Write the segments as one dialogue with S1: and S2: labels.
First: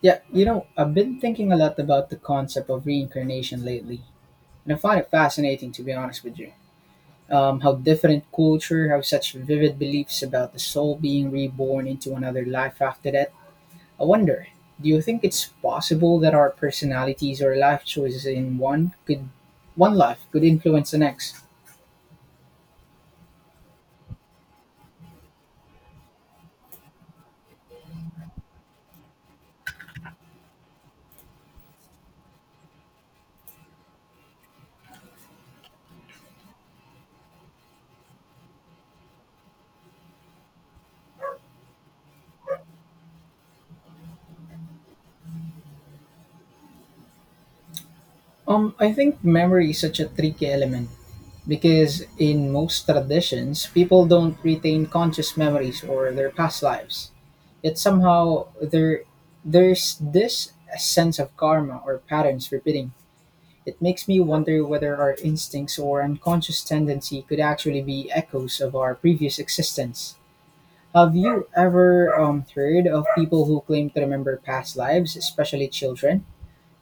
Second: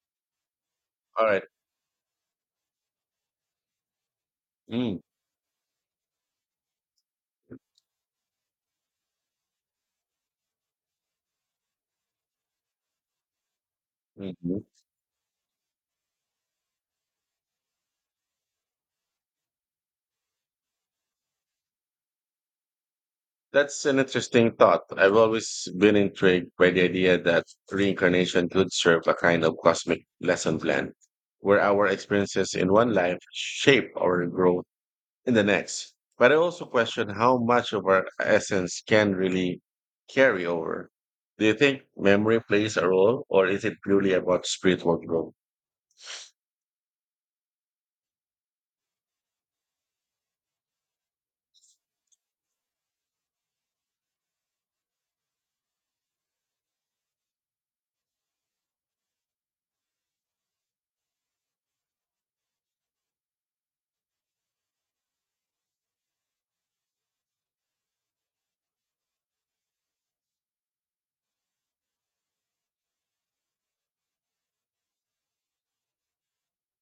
S1: Yeah, you know, I've been
S2: All right.
S1: thinking a lot about the concept of reincarnation lately, and I
S2: Mm,
S1: find it fascinating to be honest with you. How different cultures have such vivid beliefs about the soul being reborn into another life after that. I wonder,
S2: mhm.
S1: do you think it's possible that our personalities or life choices in one could one life could influence the next?
S2: That's an interesting thought. I've always been intrigued by the idea that reincarnation could serve a kind of cosmic lesson plan, where our experiences in one life shape our growth in the next. But I also question how much of our essence can really carry over. Do you think memory plays a role, or is it purely about spiritual growth?
S1: I think memory is such a tricky element because in most traditions, people don't retain conscious memories or their past lives. Yet somehow there's this sense of karma or patterns repeating. It makes me wonder whether our instincts or unconscious tendency could actually be echoes of our previous existence. Have you ever heard of people who claim to remember past lives, especially children?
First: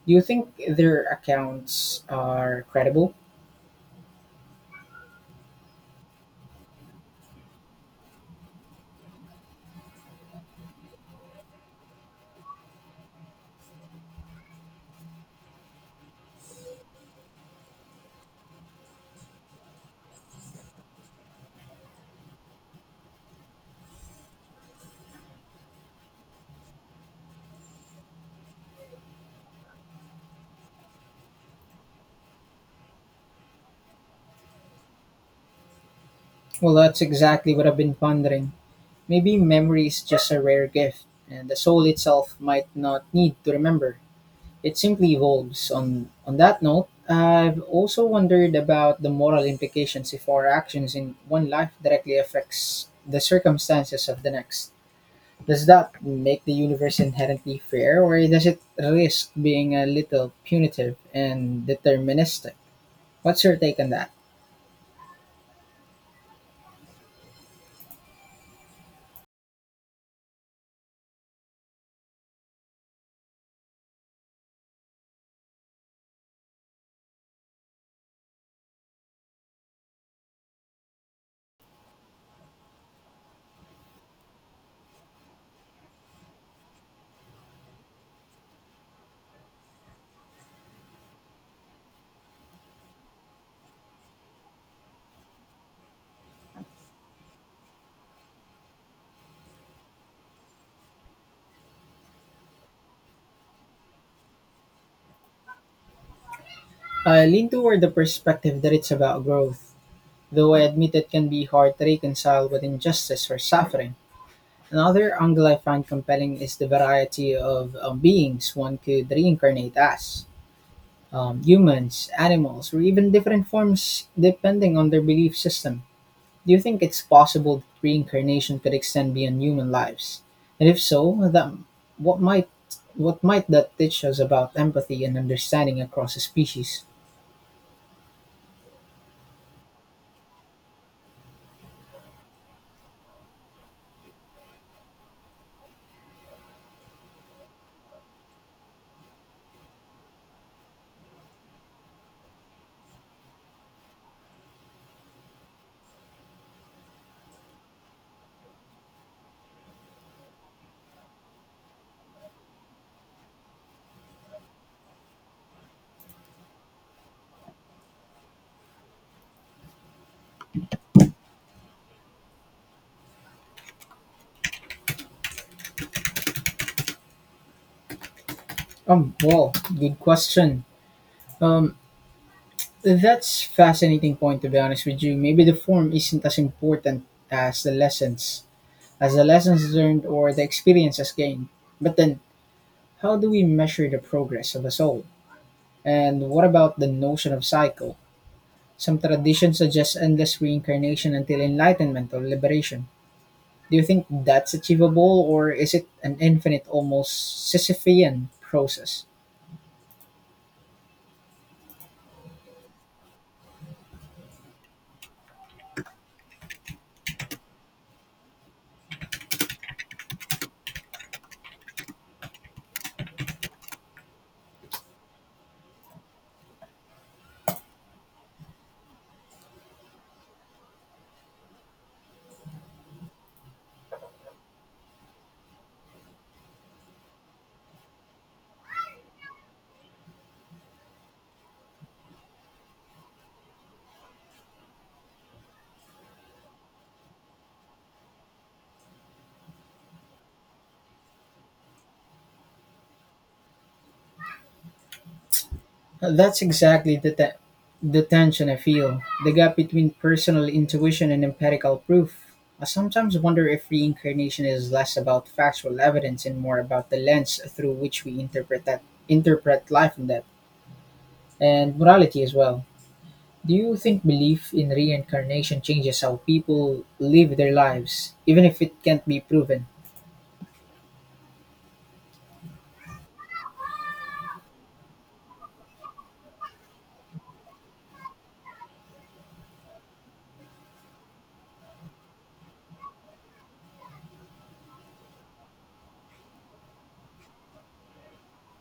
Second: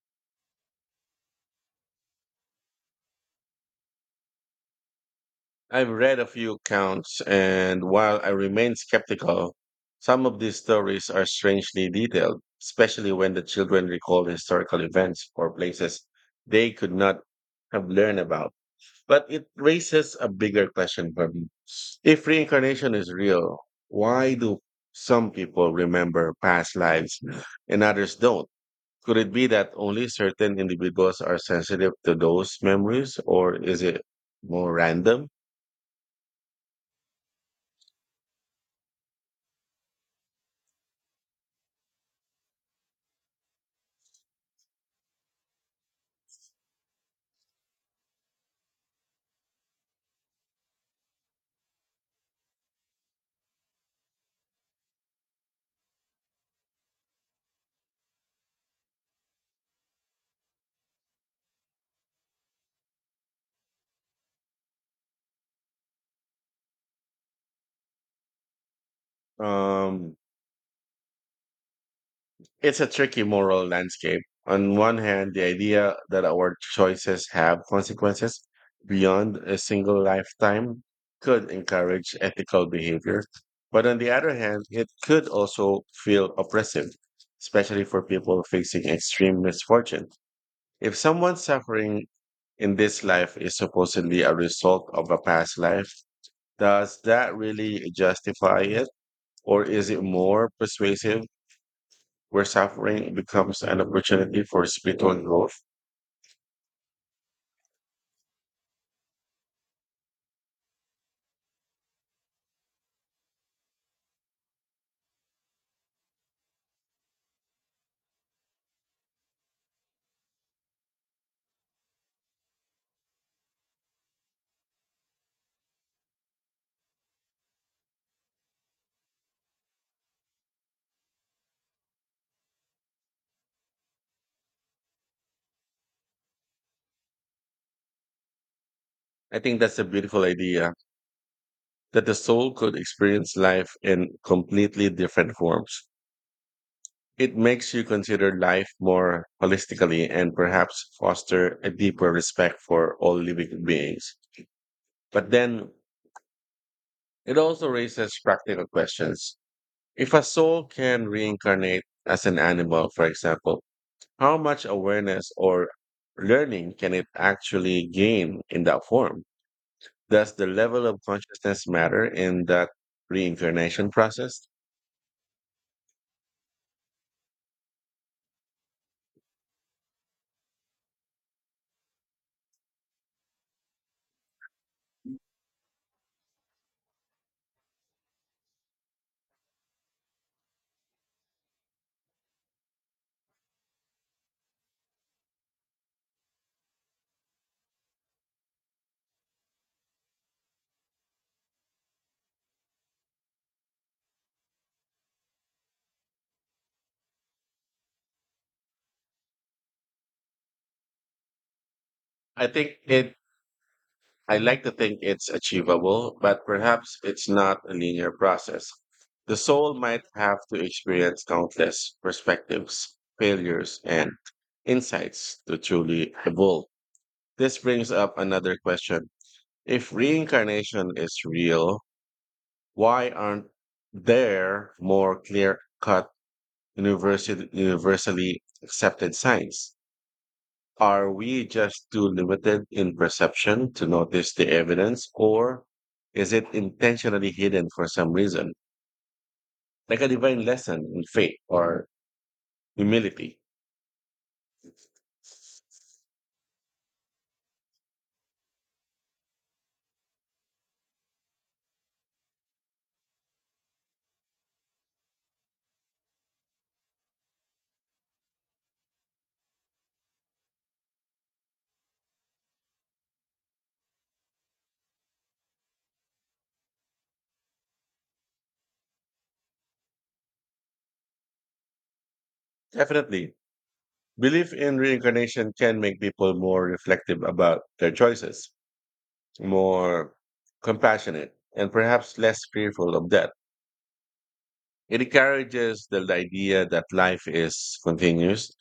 S1: Do you think their accounts are credible?
S2: I've read a few accounts, and while I remain skeptical, some of these stories are strangely detailed, especially when the children recall historical events or places they could not have learned about. But it raises a bigger question for me. If reincarnation is real, why do some people remember past lives and others don't? Could it be that only certain individuals are sensitive to those memories, or is it more random?
S1: Well, that's exactly what I've been pondering. Maybe memory is just a rare gift, and the soul itself might not need to remember. It simply evolves. On that note, I've also wondered about the moral implications if our actions in one life directly affects the circumstances of the next. Does that make the universe inherently fair, or does it risk being a little punitive and deterministic? What's your take on that?
S2: Um, it's a tricky moral landscape. On one hand, the idea that our choices have consequences beyond a single lifetime could encourage ethical behavior. But on the other hand, it could also feel oppressive, especially for people facing extreme misfortune. If someone suffering in this life is supposedly a result of a past life, does that really justify it? Or is it more persuasive where suffering becomes an opportunity for spiritual growth?
S1: I lean toward the perspective that it's about growth, though I admit it can be hard to reconcile with injustice or suffering. Another angle I find compelling is the variety of beings one could reincarnate as humans, animals, or even different forms depending on their belief system. Do you think it's possible that reincarnation could extend beyond human lives? And if so, what might what might that teach us about empathy and understanding across species?
S2: I think that's a beautiful idea, that the soul could experience life in completely different forms. It makes you consider life more holistically and perhaps foster a deeper respect for all living beings. But then it also raises practical questions. If a soul can reincarnate as an animal, for example, how much awareness or learning can it actually gain in that form? Does the level of consciousness matter in that reincarnation process?
S1: Um, well, Good question. Um, that's fascinating point to be honest with you. Maybe the form isn't as important as the lessons learned or the experiences gained. But then, how do we measure the progress of a soul? And what about the notion of cycle? Some traditions suggest endless reincarnation until enlightenment or liberation. Do you think that's achievable, or is it an infinite, almost Sisyphean process?
S2: I think it, I like to think it's achievable, but perhaps it's not a linear process. The soul might have to experience countless perspectives, failures, and insights to truly evolve. This brings up another question. If reincarnation is real, why aren't there more clear cut, universally accepted signs? Are we just too limited in perception to notice the evidence, or is it intentionally hidden for some reason, like a divine lesson in faith or humility?
S1: That's exactly the, te- The tension I feel the gap between personal intuition and empirical proof. I sometimes wonder if reincarnation is less about factual evidence and more about the lens through which we interpret that interpret life and death and morality as well. Do you think belief in reincarnation changes how people live their lives, even if it can't be proven?
S2: Definitely. Belief in reincarnation can make people more reflective about their choices, more compassionate, and perhaps less fearful of death. It encourages the idea that life is continuous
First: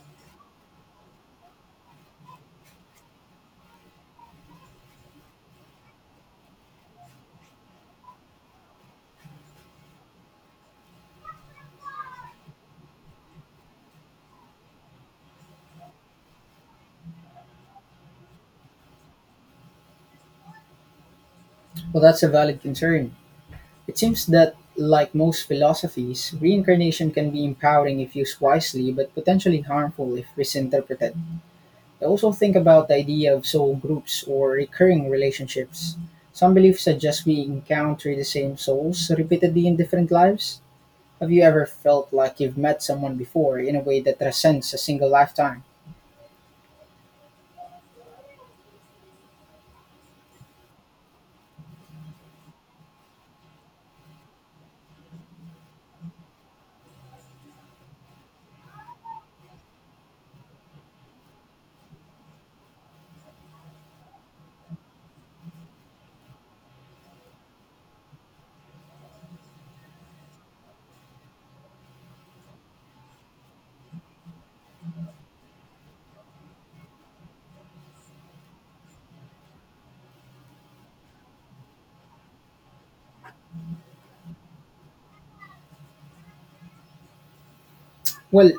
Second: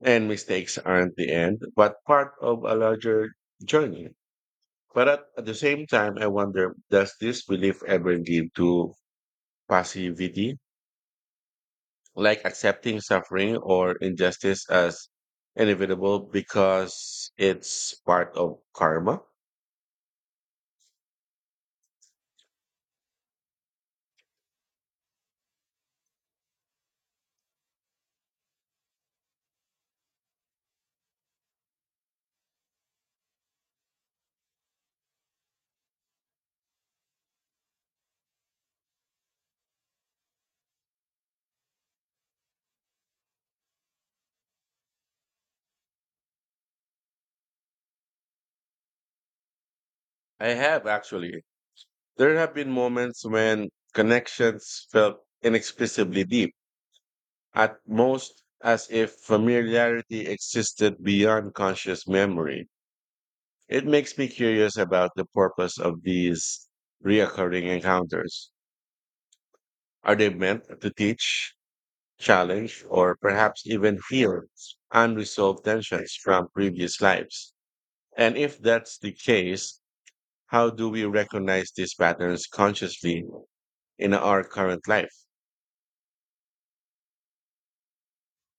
S2: and mistakes aren't the end, but part of a larger journey. But at the same time, I wonder, does this belief ever lead to passivity, like accepting suffering or injustice as inevitable because it's part of karma?
S1: Well, that's a valid concern. It seems that, like most philosophies, reincarnation can be empowering if used wisely, but potentially harmful if misinterpreted. I also think about the idea of soul groups or recurring relationships. Some beliefs suggest we encounter the same souls repeatedly in different lives. Have you ever felt like you've met someone before in a way that transcends a single lifetime?
S2: I have actually. There have been moments when connections felt inexplicably deep, at most as if familiarity existed beyond conscious memory. It makes me curious about the purpose of these reoccurring encounters. Are they meant to teach, challenge, or perhaps even heal unresolved tensions from previous lives? And if that's the case, how do we recognize these patterns consciously in our current life?
S1: Well,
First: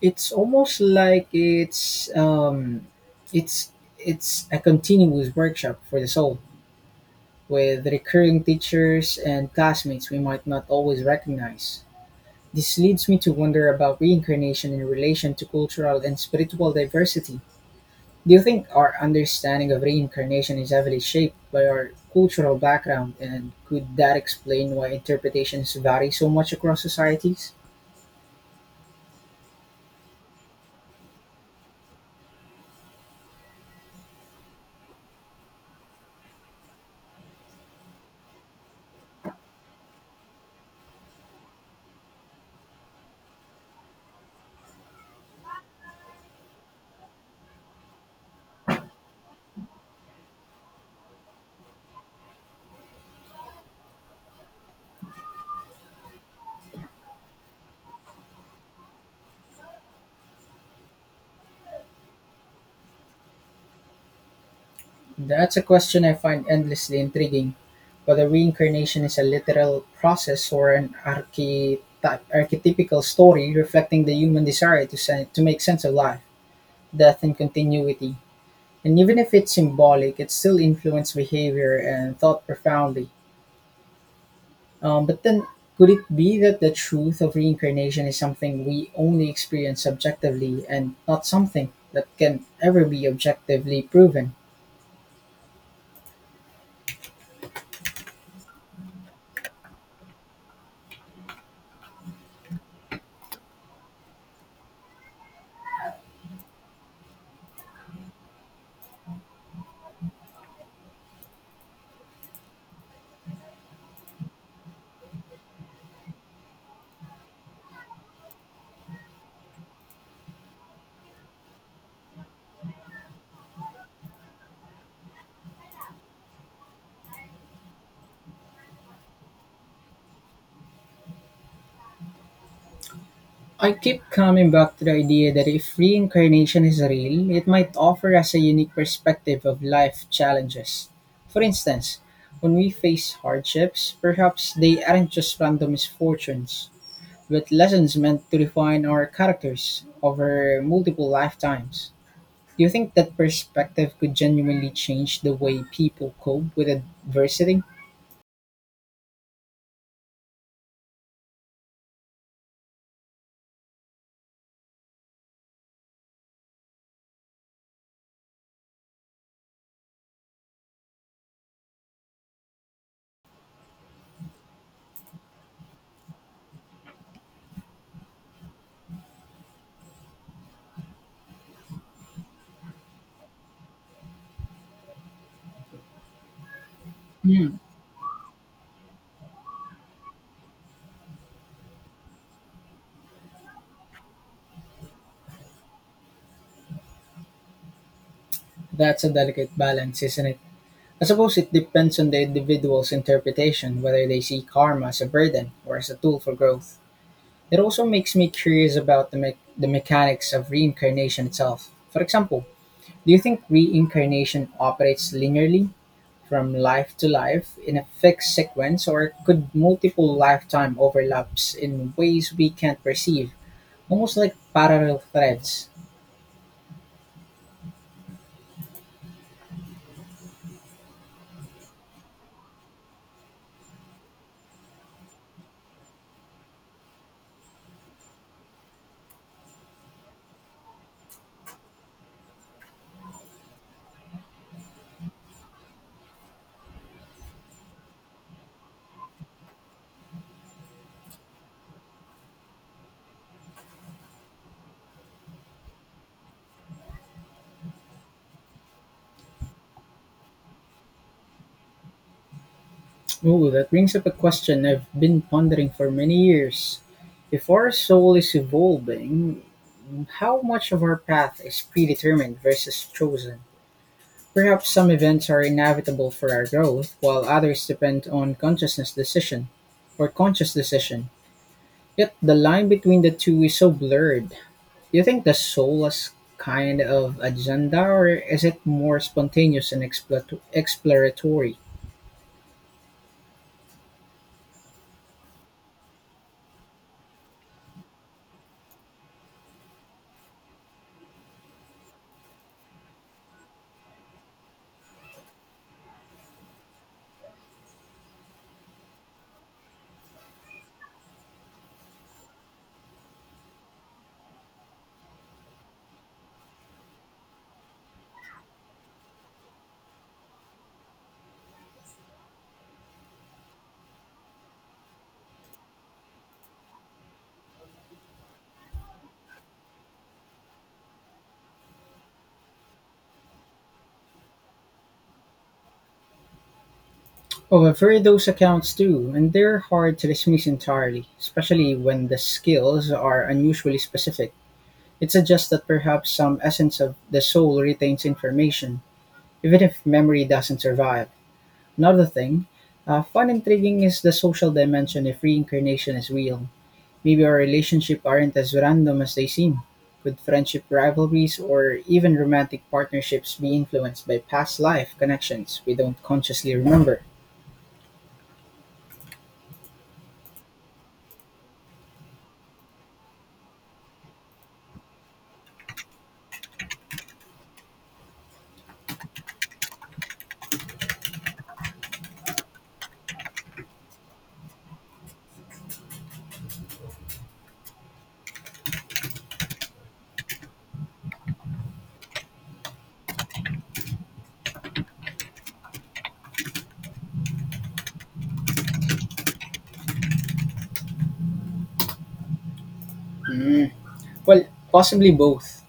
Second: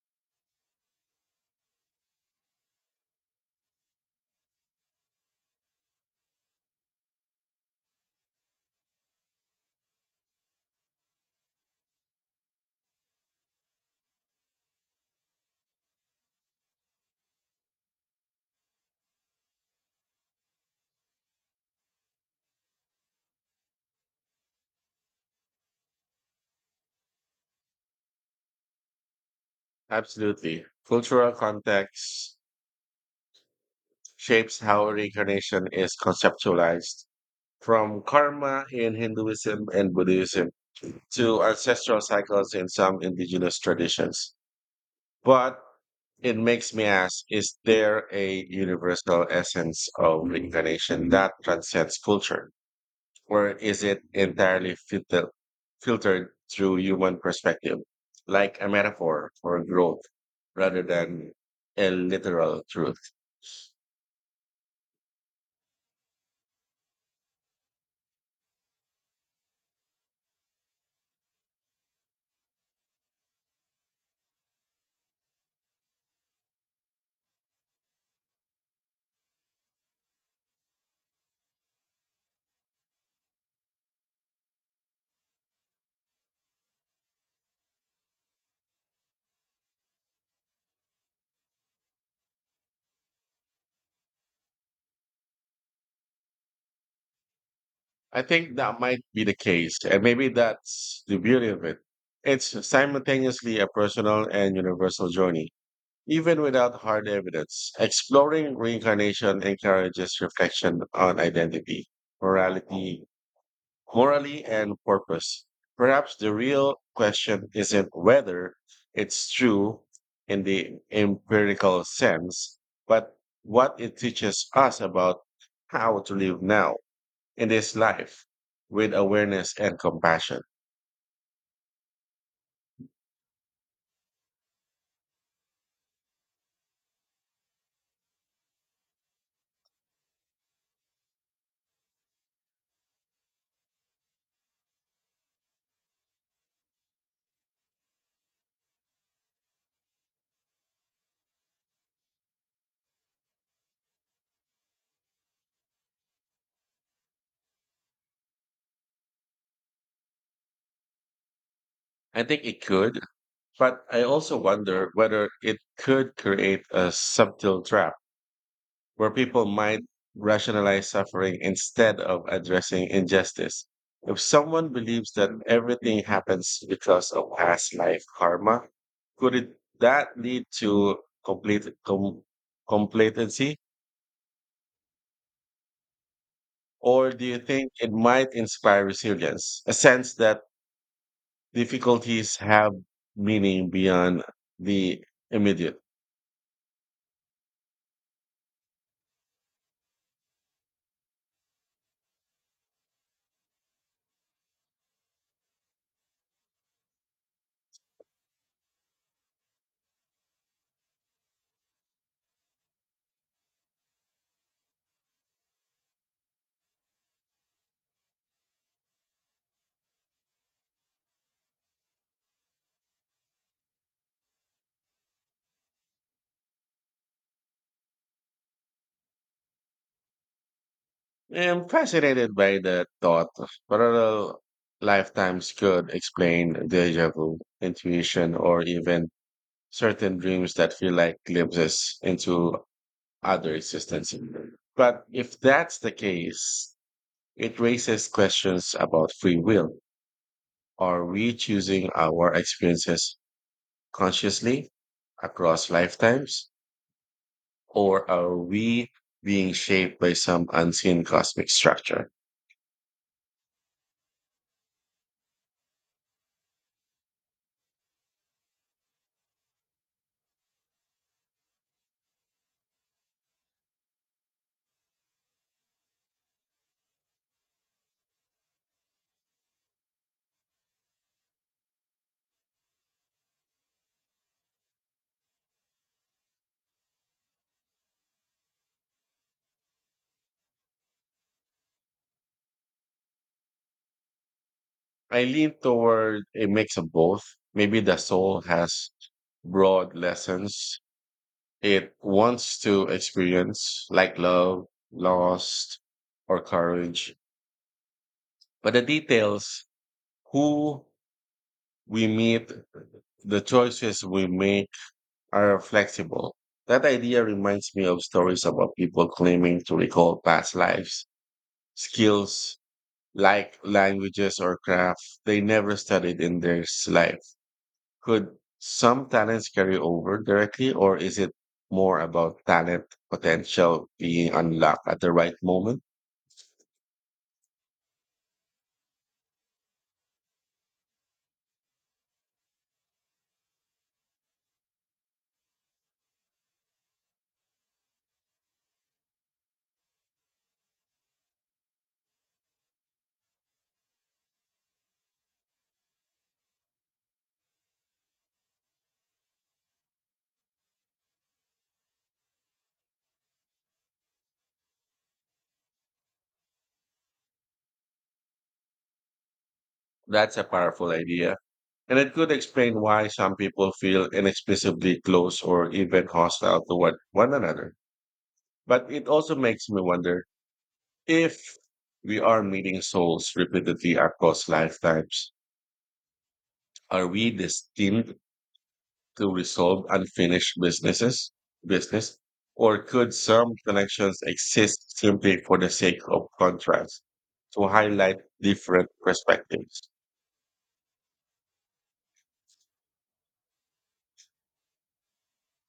S1: it's almost like it's it's a continuous workshop for the soul, with recurring teachers and classmates we might not always recognize. This leads me to wonder about reincarnation in relation to cultural and spiritual diversity. Do you think our understanding of reincarnation is heavily shaped by our cultural background, and could that explain why interpretations vary so much across societies?
S2: Absolutely. Cultural context shapes how reincarnation is conceptualized, from karma in Hinduism and Buddhism to ancestral cycles in some indigenous traditions. But it makes me ask, is there a universal essence of reincarnation that transcends culture, or is it entirely filtered through human perspective, like a metaphor for growth rather than a literal truth?
S1: That's a question I find endlessly intriguing, whether reincarnation is a literal process or an archetypical story reflecting the human desire to make sense of life, death, and continuity. And even if it's symbolic, it still influences behavior and thought profoundly. But then, could it be that the truth of reincarnation is something we only experience subjectively and not something that can ever be objectively proven?
S2: I think that might be the case, and maybe that's the beauty of it. It's simultaneously a personal and universal journey. Even without hard evidence, exploring reincarnation encourages reflection on identity, morality, morally, and purpose. Perhaps the real question isn't whether it's true in the empirical sense, but what it teaches us about how to live now in this life with awareness and compassion.
S1: I keep coming back to the idea that if reincarnation is real, it might offer us a unique perspective of life challenges. For instance, when we face hardships, perhaps they aren't just random misfortunes, but lessons meant to refine our characters over multiple lifetimes. Do you think that perspective could genuinely change the way people cope with adversity?
S2: I think it could, but I also wonder whether it could create a subtle trap where people might rationalize suffering instead of addressing injustice. If someone believes that everything happens because of past life karma, could it, that lead to complete com, complacency? Or do you
S1: Hmm,
S2: think it might inspire resilience, a sense that difficulties have meaning beyond the immediate?
S1: that's a delicate balance, isn't it? I suppose it depends on the individual's interpretation whether they see karma as a burden or as a tool for growth. It also makes me curious about the mechanics of reincarnation itself. For example, do you think reincarnation operates linearly from life to life in a fixed sequence, or could multiple lifetime overlaps in ways we can't perceive, almost like parallel threads?
S2: I'm fascinated by the thought of parallel lifetimes. Could explain deja vu, intuition, or even certain dreams that feel like glimpses into other existence. But if that's the case, it raises questions about free will. Are we choosing our experiences consciously across lifetimes, or are we being shaped by some unseen cosmic structure?
S1: Ooh, that brings up a question I've been pondering for many years. If our soul is evolving, how much of our path is predetermined versus chosen? Perhaps some events are inevitable for our growth, while others depend on conscious decision. Yet the line between the two is so blurred. Do you think the soul has kind of agenda, or is it more spontaneous and exploratory?
S2: I lean toward a mix of both. Maybe the soul has broad lessons it wants to experience, like love, loss, or courage. But the details, who we meet, the choices we make, are flexible. That idea reminds me of stories about people claiming to recall past lives, skills like languages or craft they never studied in their s- life. Could some talents carry over directly, or is it more about talent potential being unlocked at the right moment?
S1: However, those accounts too, and they're hard to dismiss entirely, especially when the skills are unusually specific. It suggests that perhaps some essence of the soul retains information, even if memory doesn't survive. Another thing, fun and intriguing is the social dimension if reincarnation is real. Maybe our relationships aren't as random as they seem. Could friendship rivalries or even romantic partnerships be influenced by past life connections we don't consciously remember?
S2: That's a powerful idea. And it could explain why some people feel inexplicably close or even hostile to one another. But it also makes me wonder, if we are meeting souls repeatedly across lifetimes, are we destined to resolve unfinished business, or could some connections exist simply for the sake of contrast, to highlight different perspectives?
S1: Hmm. Well, possibly both.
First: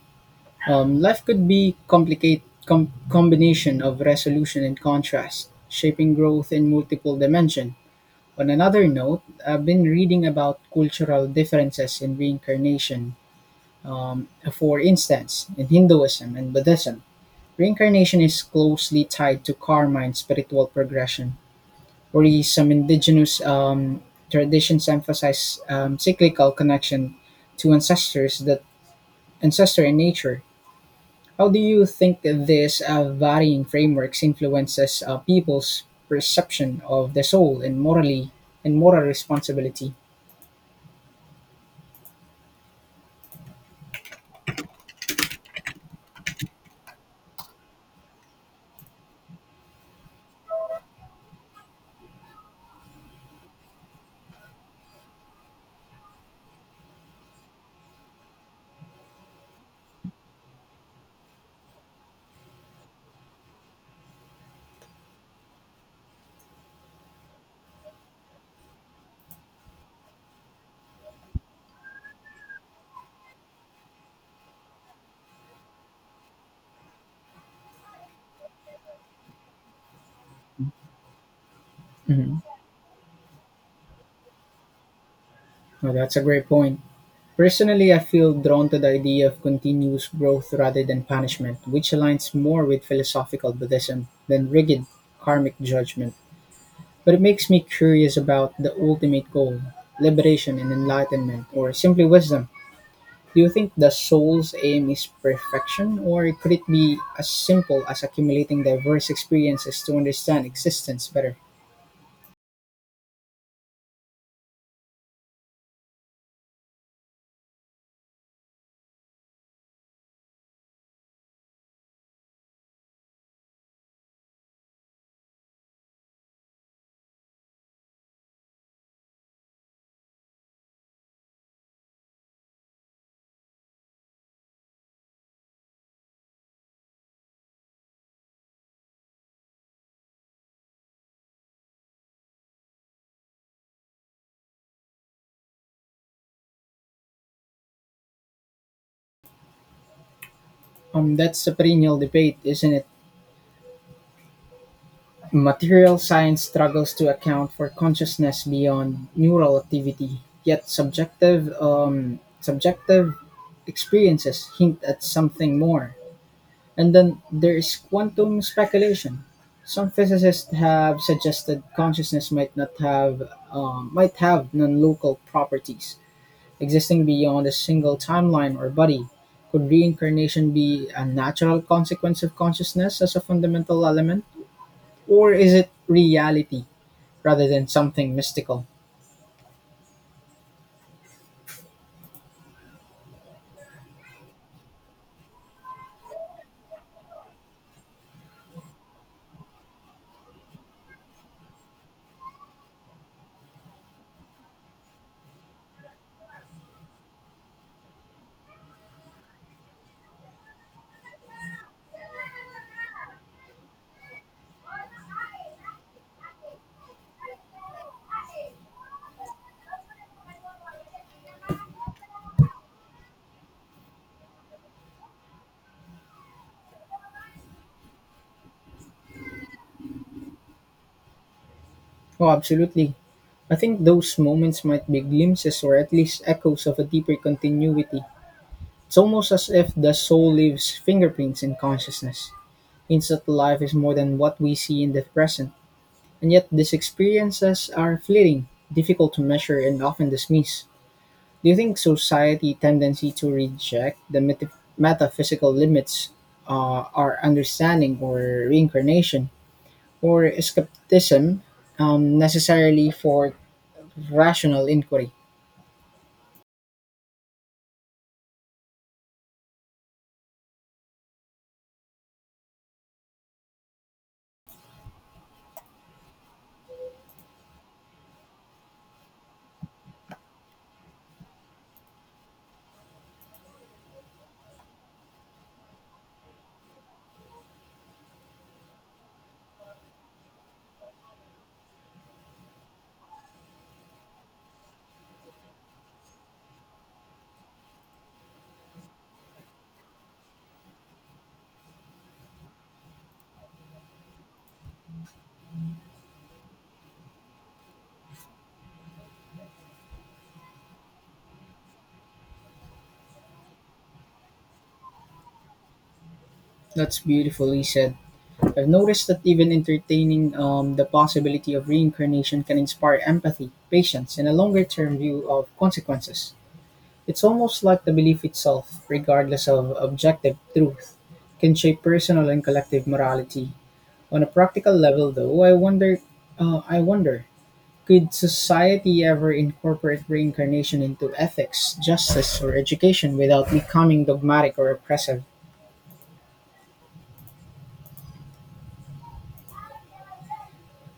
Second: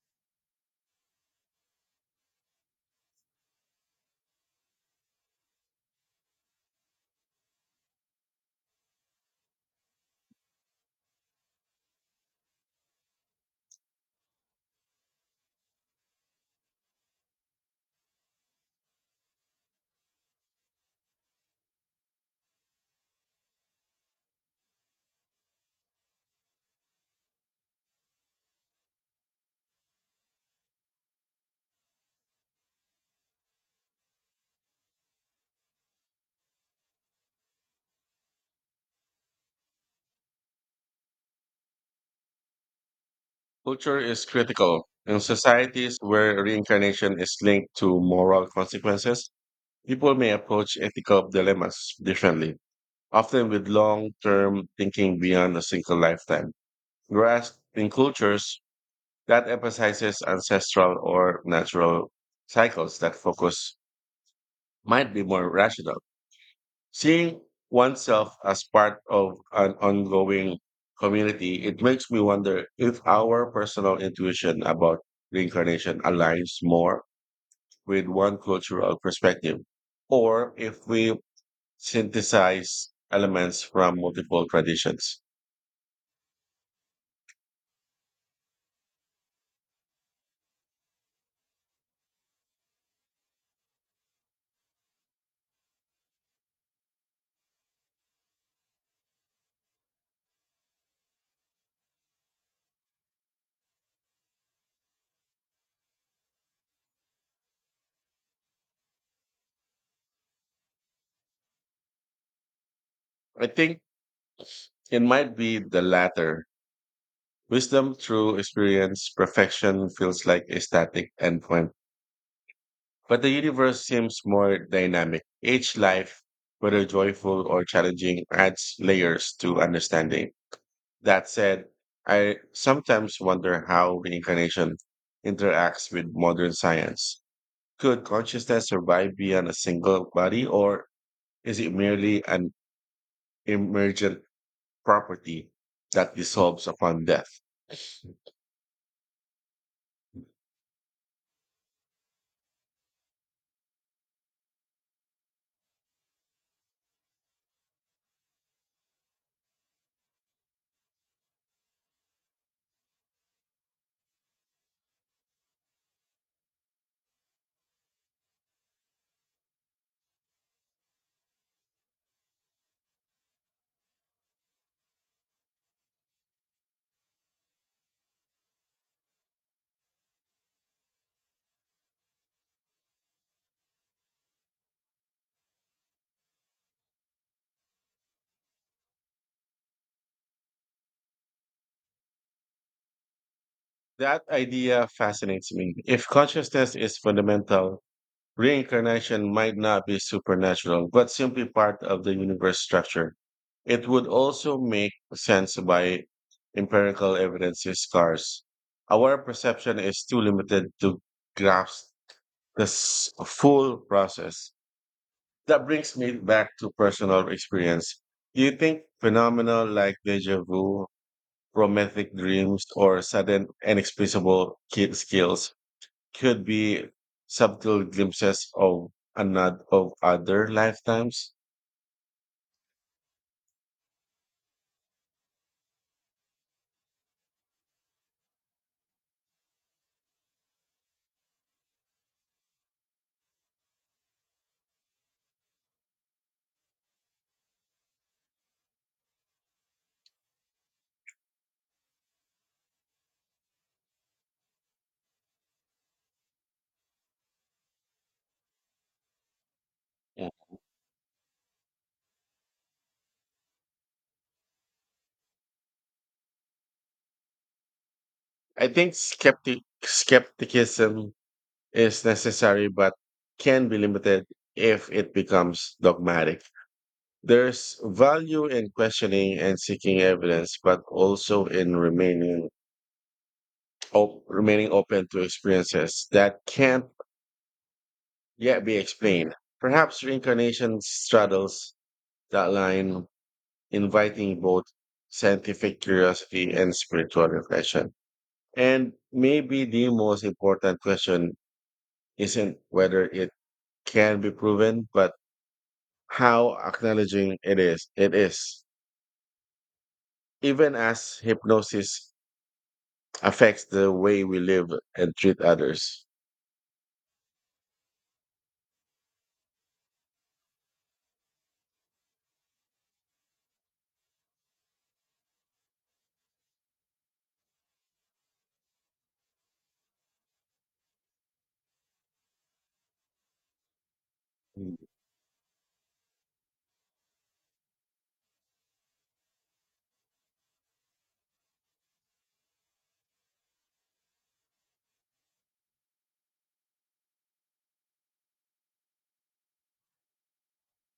S1: Life could be combination of resolution and contrast, shaping growth in multiple dimension. On another note, I've been reading about cultural differences in reincarnation. For instance, in Hinduism and Buddhism, reincarnation is closely tied to karma and spiritual progression, whereas some indigenous traditions emphasize cyclical connection to ancestor in nature. How do you think this varying frameworks influences people's perception of the soul and moral responsibility?
S2: Culture is critical. In societies where reincarnation is linked to moral consequences, people may approach ethical dilemmas differently, often with long-term thinking beyond a single lifetime, whereas in cultures that emphasizes ancestral or natural cycles, that focus might be more rational. Seeing oneself as part of an ongoing community, it makes me wonder if our personal intuition about reincarnation aligns more with one cultural perspective, or if we
S1: Mhm.
S2: synthesize elements from multiple traditions.
S1: Well, that's a great point. Personally, I feel drawn to the idea of continuous growth rather than punishment, which aligns more with philosophical Buddhism than rigid karmic judgment. But it makes me curious about the ultimate goal, liberation and enlightenment, or simply wisdom. Do you think the soul's aim is perfection, or could it be as simple as accumulating diverse experiences to understand existence better?
S2: I think it might be the latter. Wisdom through experience. Perfection feels like a static endpoint, but the universe seems more dynamic. Each life, whether joyful or challenging, adds layers to understanding. That said, I sometimes wonder how reincarnation interacts with modern science. Could consciousness survive beyond a single body, or is it merely an emergent property that dissolves upon death? Mm.
S1: That's a perennial debate, isn't it? Material science struggles to account for consciousness beyond neural activity, yet subjective experiences hint at something more. And then there is quantum speculation. Some physicists have suggested consciousness might not have might have non-local properties existing beyond a single timeline or body. Could reincarnation be a natural consequence of consciousness as a fundamental element, or is it reality rather than something mystical?
S2: That idea fascinates me. If consciousness is fundamental, reincarnation might not be supernatural, but simply part of the universe structure. It would also make sense by empirical evidence is scarce. Our perception is too limited to grasp this full process. That brings me back to personal experience. Do you think phenomena like deja vu, romantic dreams, or sudden and inexplicable skills could be subtle glimpses of another of other lifetimes?
S1: Oh, absolutely. I think those moments might be glimpses or at least echoes of a deeper continuity. It's almost as if the soul leaves fingerprints in consciousness, hints that life is more than what we see in the present. And yet, these experiences are fleeting, difficult to measure, and often dismissed. Do you think society tendency to reject the metaphysical limits our understanding or reincarnation,
S2: Yeah.
S1: or skepticism necessarily for rational inquiry?
S2: I think skepticism is necessary, but can be limited if it becomes dogmatic. There's value in questioning and seeking evidence, but also in remaining remaining open to experiences that can't yet be explained. Perhaps reincarnation straddles that line, inviting both scientific curiosity and spiritual reflection. And maybe the most important question isn't whether it can be proven, but how acknowledging it is. It is. Even as hypnosis affects the way we live and treat others.
S1: That's beautifully said. I've noticed that even entertaining the possibility of reincarnation can inspire empathy, patience, and a longer term view of consequences. It's almost like the belief itself, regardless of objective truth, can shape personal and collective morality. On a practical level, though, I wonder, could society ever incorporate reincarnation into ethics, justice, or education without becoming dogmatic or oppressive?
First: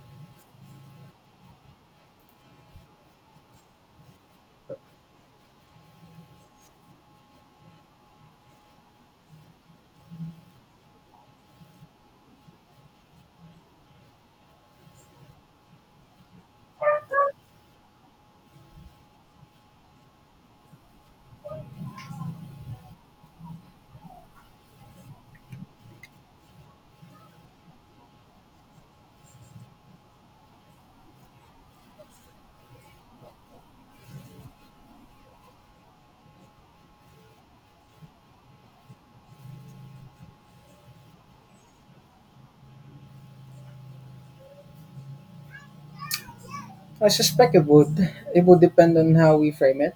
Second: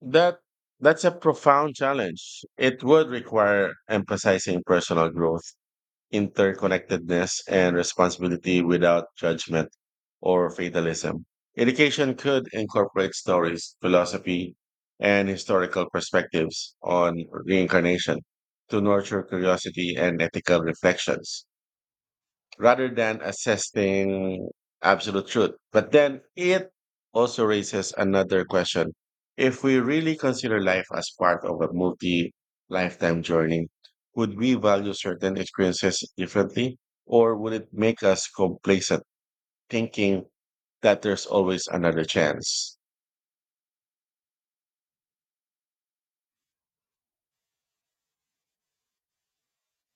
S2: That, that's a profound challenge. It would require emphasizing personal growth, interconnectedness, and responsibility without judgment or fatalism. Education could incorporate stories, philosophy, and historical perspectives on reincarnation to nurture curiosity and ethical reflections rather than assessing absolute truth. But then it also raises another question. If we really consider life as part of a multi lifetime journey, would we value certain experiences differently? Or would it make us complacent, thinking that there's always another chance?
S1: I suspect it would. It would depend on how we frame it.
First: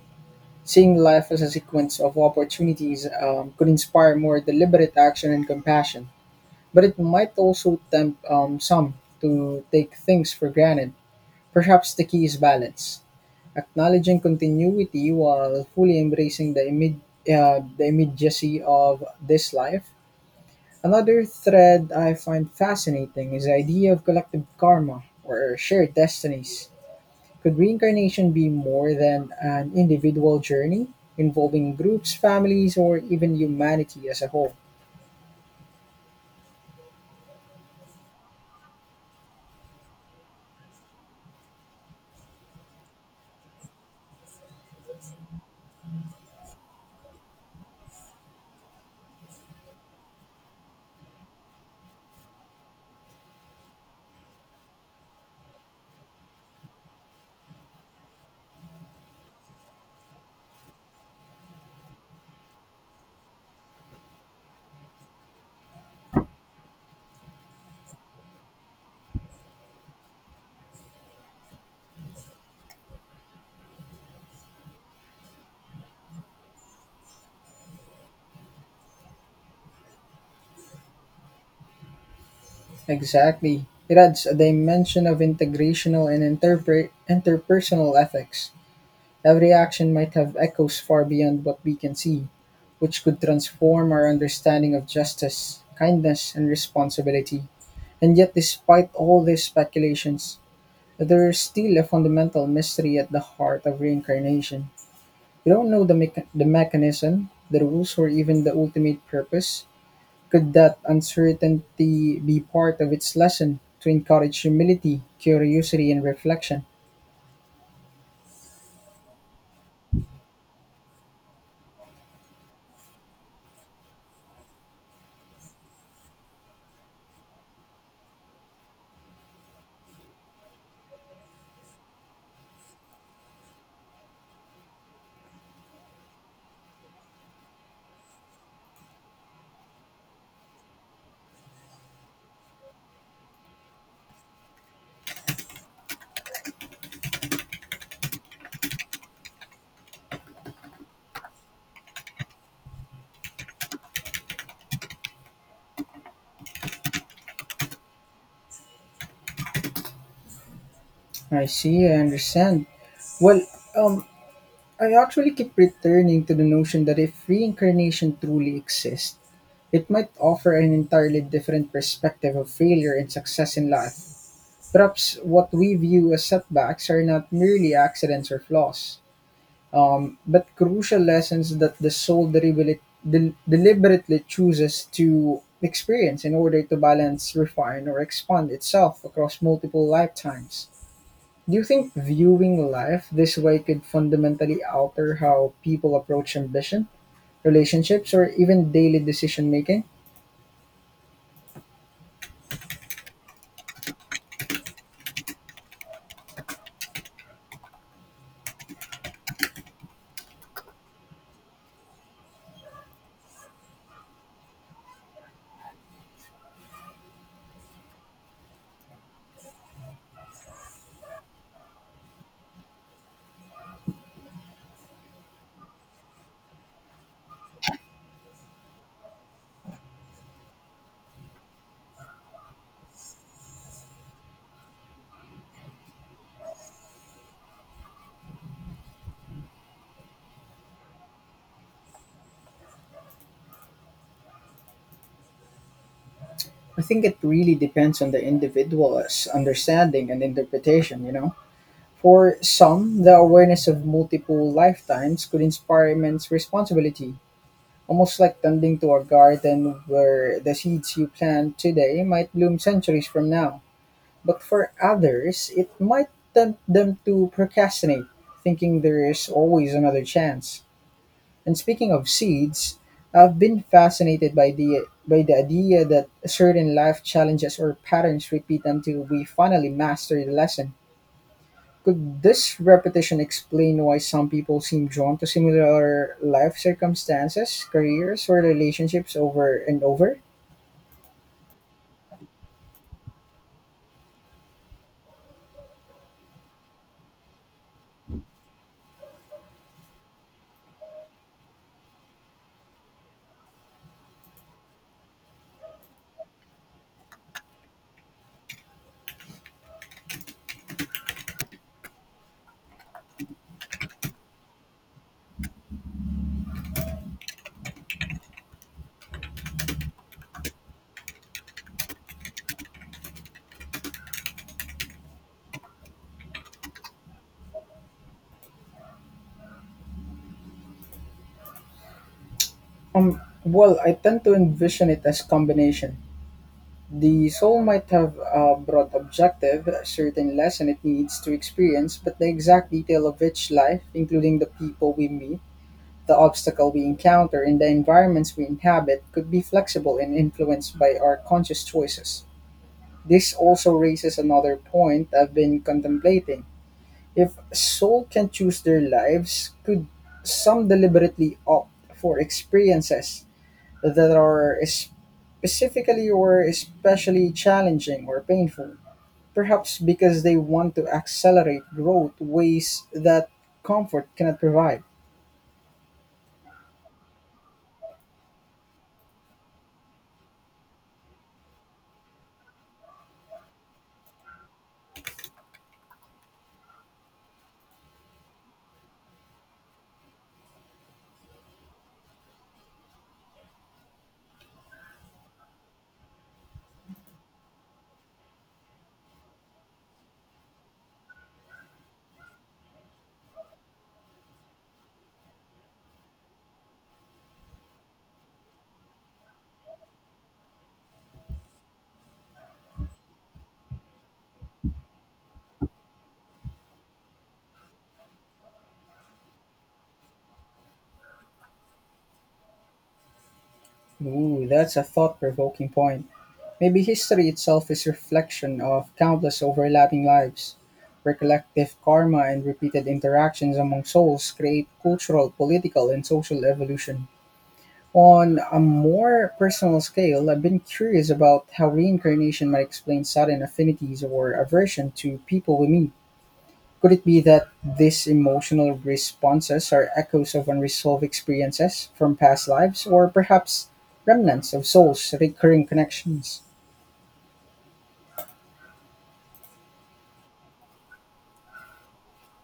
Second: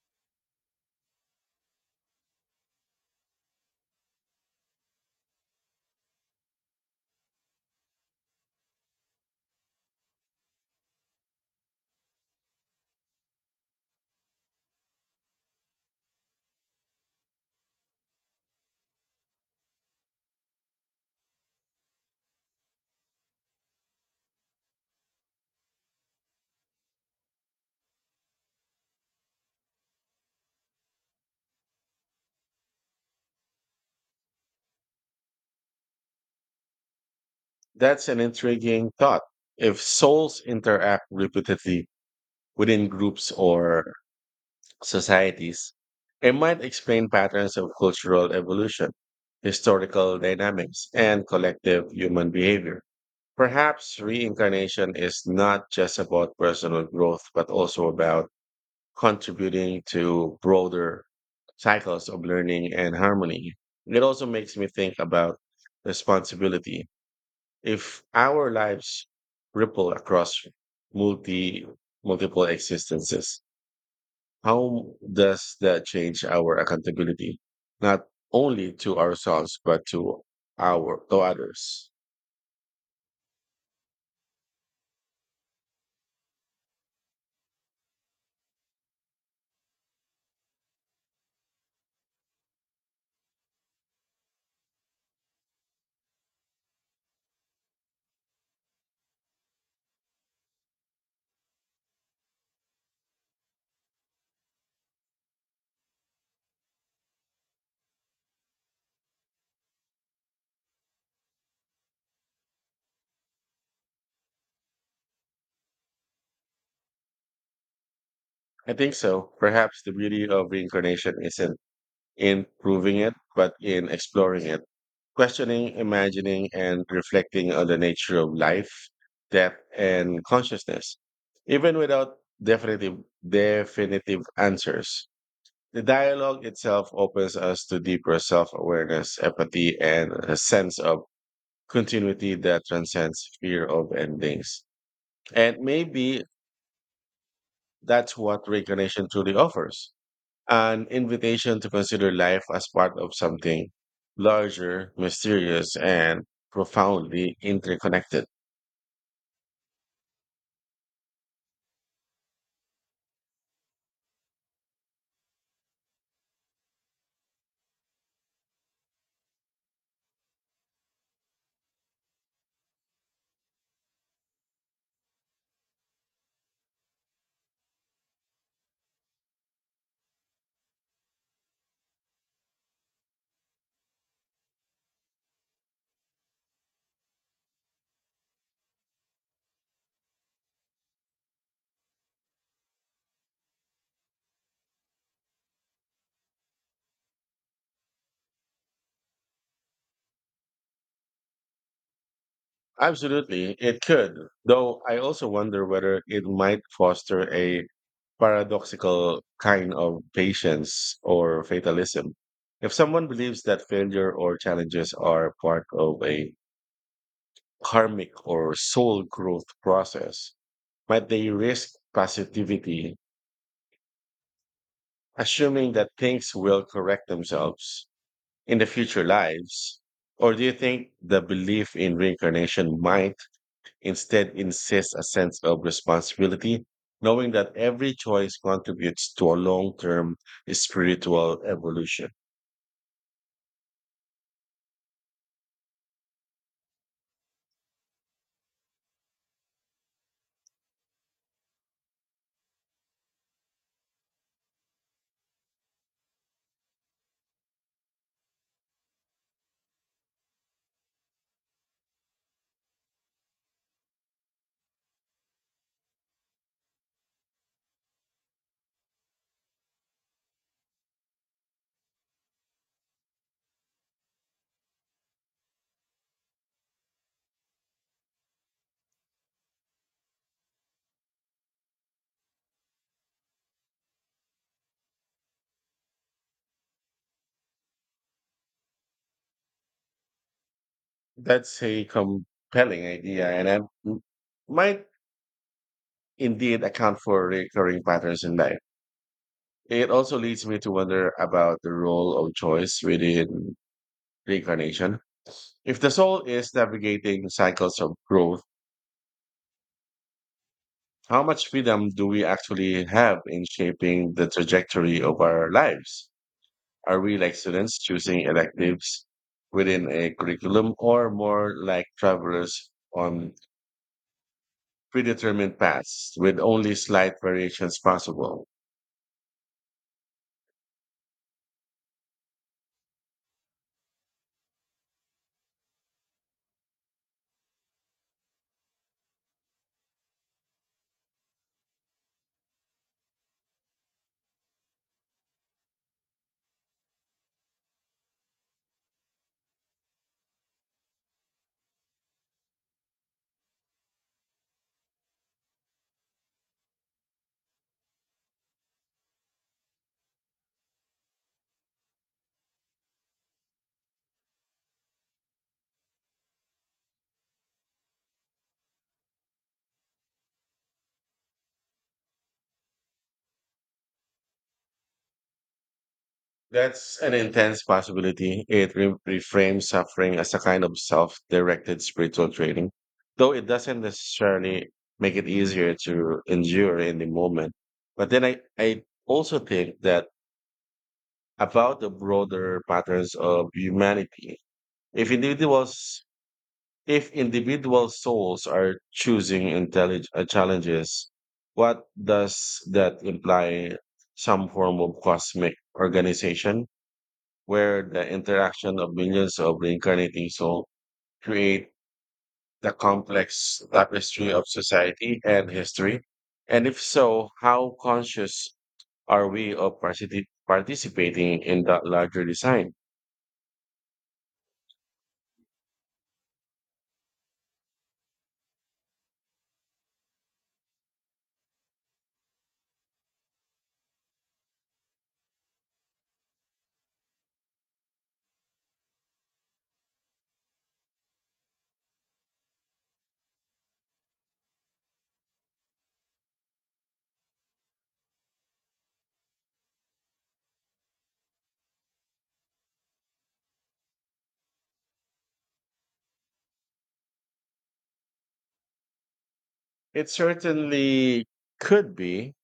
S1: Seeing life as a sequence of opportunities could inspire more deliberate action and compassion, but it might also tempt some to take things for granted. Perhaps the key is balance, acknowledging continuity while fully embracing the immediacy of this life. Another thread I find fascinating is the idea of collective karma or shared destinies, could reincarnation be more than an individual journey, involving groups, families, or even humanity as a whole?
S2: That's an intriguing thought. If souls interact repeatedly within groups or societies, it might explain patterns of cultural evolution, historical dynamics, and collective human behavior. Perhaps reincarnation is not just about personal growth, but also about contributing to broader cycles of learning and harmony. It also makes me think about responsibility. If our lives ripple across multi multiple existences, how does that change our accountability, not only to ourselves, but to our to others?
S1: Exactly. It adds a dimension of integrational and interpersonal ethics. Every action might have echoes far beyond what we can see, which could transform our understanding of justice, kindness, and responsibility. And yet, despite all these speculations, there is still a fundamental mystery at the heart of reincarnation. You don't know the mechanism, the rules, or even the ultimate purpose. Could that uncertainty be part of its lesson to encourage humility, curiosity, and reflection?
S2: I think so. Perhaps the beauty of reincarnation isn't in proving it, but in exploring it, questioning, imagining, and reflecting on the nature of life, death, and consciousness. Even without definitive answers, the dialogue itself opens us to deeper self awareness, empathy, and a sense of continuity that transcends fear of endings. And maybe that's what reincarnation truly offers, an invitation to consider life as part of something larger, mysterious, and profoundly interconnected.
S1: I see, I understand. Well, um, I actually keep returning to the notion that if reincarnation truly exists, it might offer an entirely different perspective of failure and success in life. Perhaps what we view as setbacks are not merely accidents or flaws, but crucial lessons that the soul deliberately chooses to experience in order to balance, refine, or expand itself across multiple lifetimes. Do you think viewing life this way could fundamentally alter how people approach ambition, relationships, or even daily decision making?
S2: Absolutely, it could, though I also wonder whether it might foster a paradoxical kind of patience or fatalism. If someone believes that failure or challenges are part of a karmic or soul growth process, but they risk positivity, assuming that things will correct themselves in the future lives? Or do you think the belief in reincarnation might instead insist a sense of responsibility, knowing that every choice contributes to a long term spiritual evolution?
S1: I think it really depends on the individual's understanding and interpretation, you know? For some, the awareness of multiple lifetimes could inspire immense responsibility. Almost like tending to a garden where the seeds you plant today might bloom centuries from now. But for others, it might tempt them to procrastinate, thinking there is always another chance. And speaking of seeds, I've been fascinated by the idea that certain life challenges or patterns repeat until we finally master the lesson. Could this repetition explain why some people seem drawn to similar life circumstances, careers, or relationships over and over?
S2: That's a compelling idea, and I might indeed account for recurring patterns in life. It also leads me to wonder about the role of choice within reincarnation. If the soul is navigating cycles of growth, how much freedom do we actually have in shaping the trajectory of our lives? Are we like students choosing electives within a curriculum, or more like travelers on predetermined paths with only slight variations possible?
S1: I tend to envision it as combination. The soul might have a broad objective, a certain lesson it needs to experience, but the exact detail of each life, including the people we meet, the obstacle we encounter, and the environments we inhabit, could be flexible and influenced by our conscious choices. This also raises another point I've been contemplating. If soul can choose their lives, could some deliberately opt for experiences that are specifically or especially challenging or painful? Perhaps because they want to accelerate growth ways that comfort cannot provide.
S2: That's an intense possibility. It reframes suffering as a kind of self directed spiritual training, though it doesn't necessarily make it easier to endure in the moment. But then I also think that about the broader patterns of humanity. If individuals if individual souls are choosing challenges, what does that imply? Some form of cosmic organization where the interaction of millions of reincarnating souls create the complex tapestry of society and history? And if so, how conscious are we of participating in that larger design?
S1: Ooh, that's a thought-provoking point. Maybe history itself is reflection of countless overlapping lives. Recollective karma and repeated interactions among souls create cultural, political, and social evolution. On a more personal scale, I've been curious about how reincarnation might explain sudden affinities or aversion to people we meet. Could it be that these emotional responses are echoes of unresolved experiences from past lives, or perhaps remnants of souls' recurring connections?
S2: It certainly could be.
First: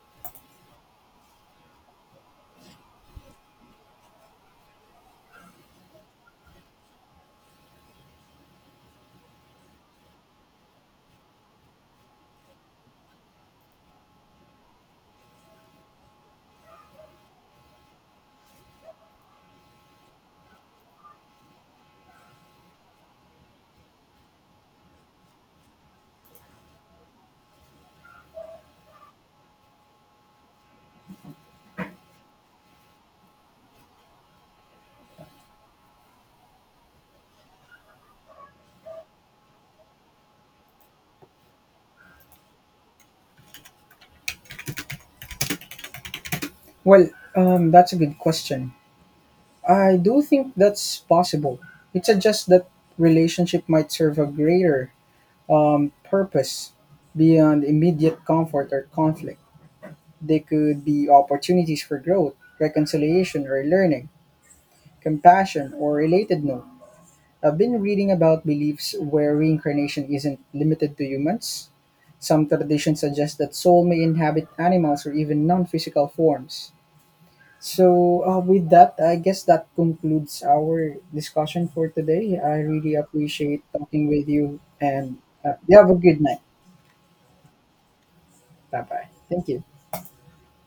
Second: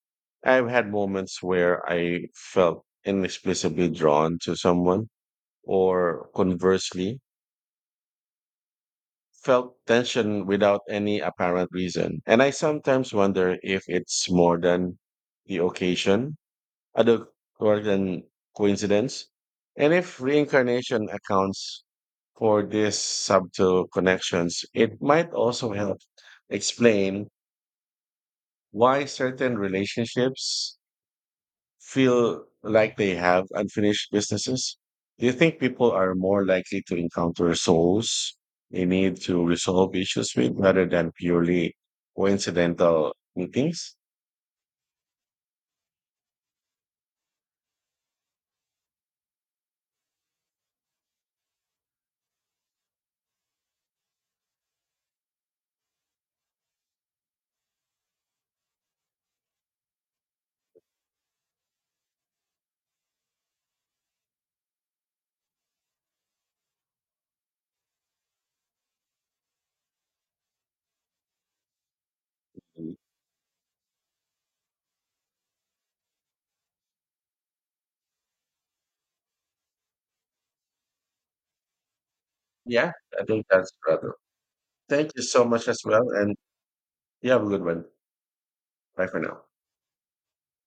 S2: I've had moments where I felt inexplicably drawn to someone, or conversely, felt tension without any apparent reason. And I sometimes wonder if it's more than the occasion, other or than coincidence, and if reincarnation accounts for these subtle connections, it might also help explain why certain relationships feel like they have unfinished businesses. Do you think people are more likely to encounter souls they need to resolve issues with rather than purely coincidental meetings?
S1: Well, that's a good question. I do think that's possible. It suggests that relationship might serve a greater purpose beyond immediate comfort or conflict. They could be opportunities for growth, reconciliation, or learning, compassion, or relatedness. I've been reading about beliefs where reincarnation isn't limited to humans. Some traditions suggest that soul may inhabit animals or even non physical forms. So, with that, I guess that concludes our discussion for today. I
S2: Yeah,
S1: really
S2: I think
S1: appreciate
S2: that's
S1: talking
S2: rather.
S1: with you,
S2: Thank
S1: and
S2: you so much
S1: you
S2: as
S1: have a
S2: well.
S1: good
S2: And
S1: night.
S2: you have a good one.
S1: Bye
S2: Bye
S1: bye.
S2: for now.
S1: Thank you.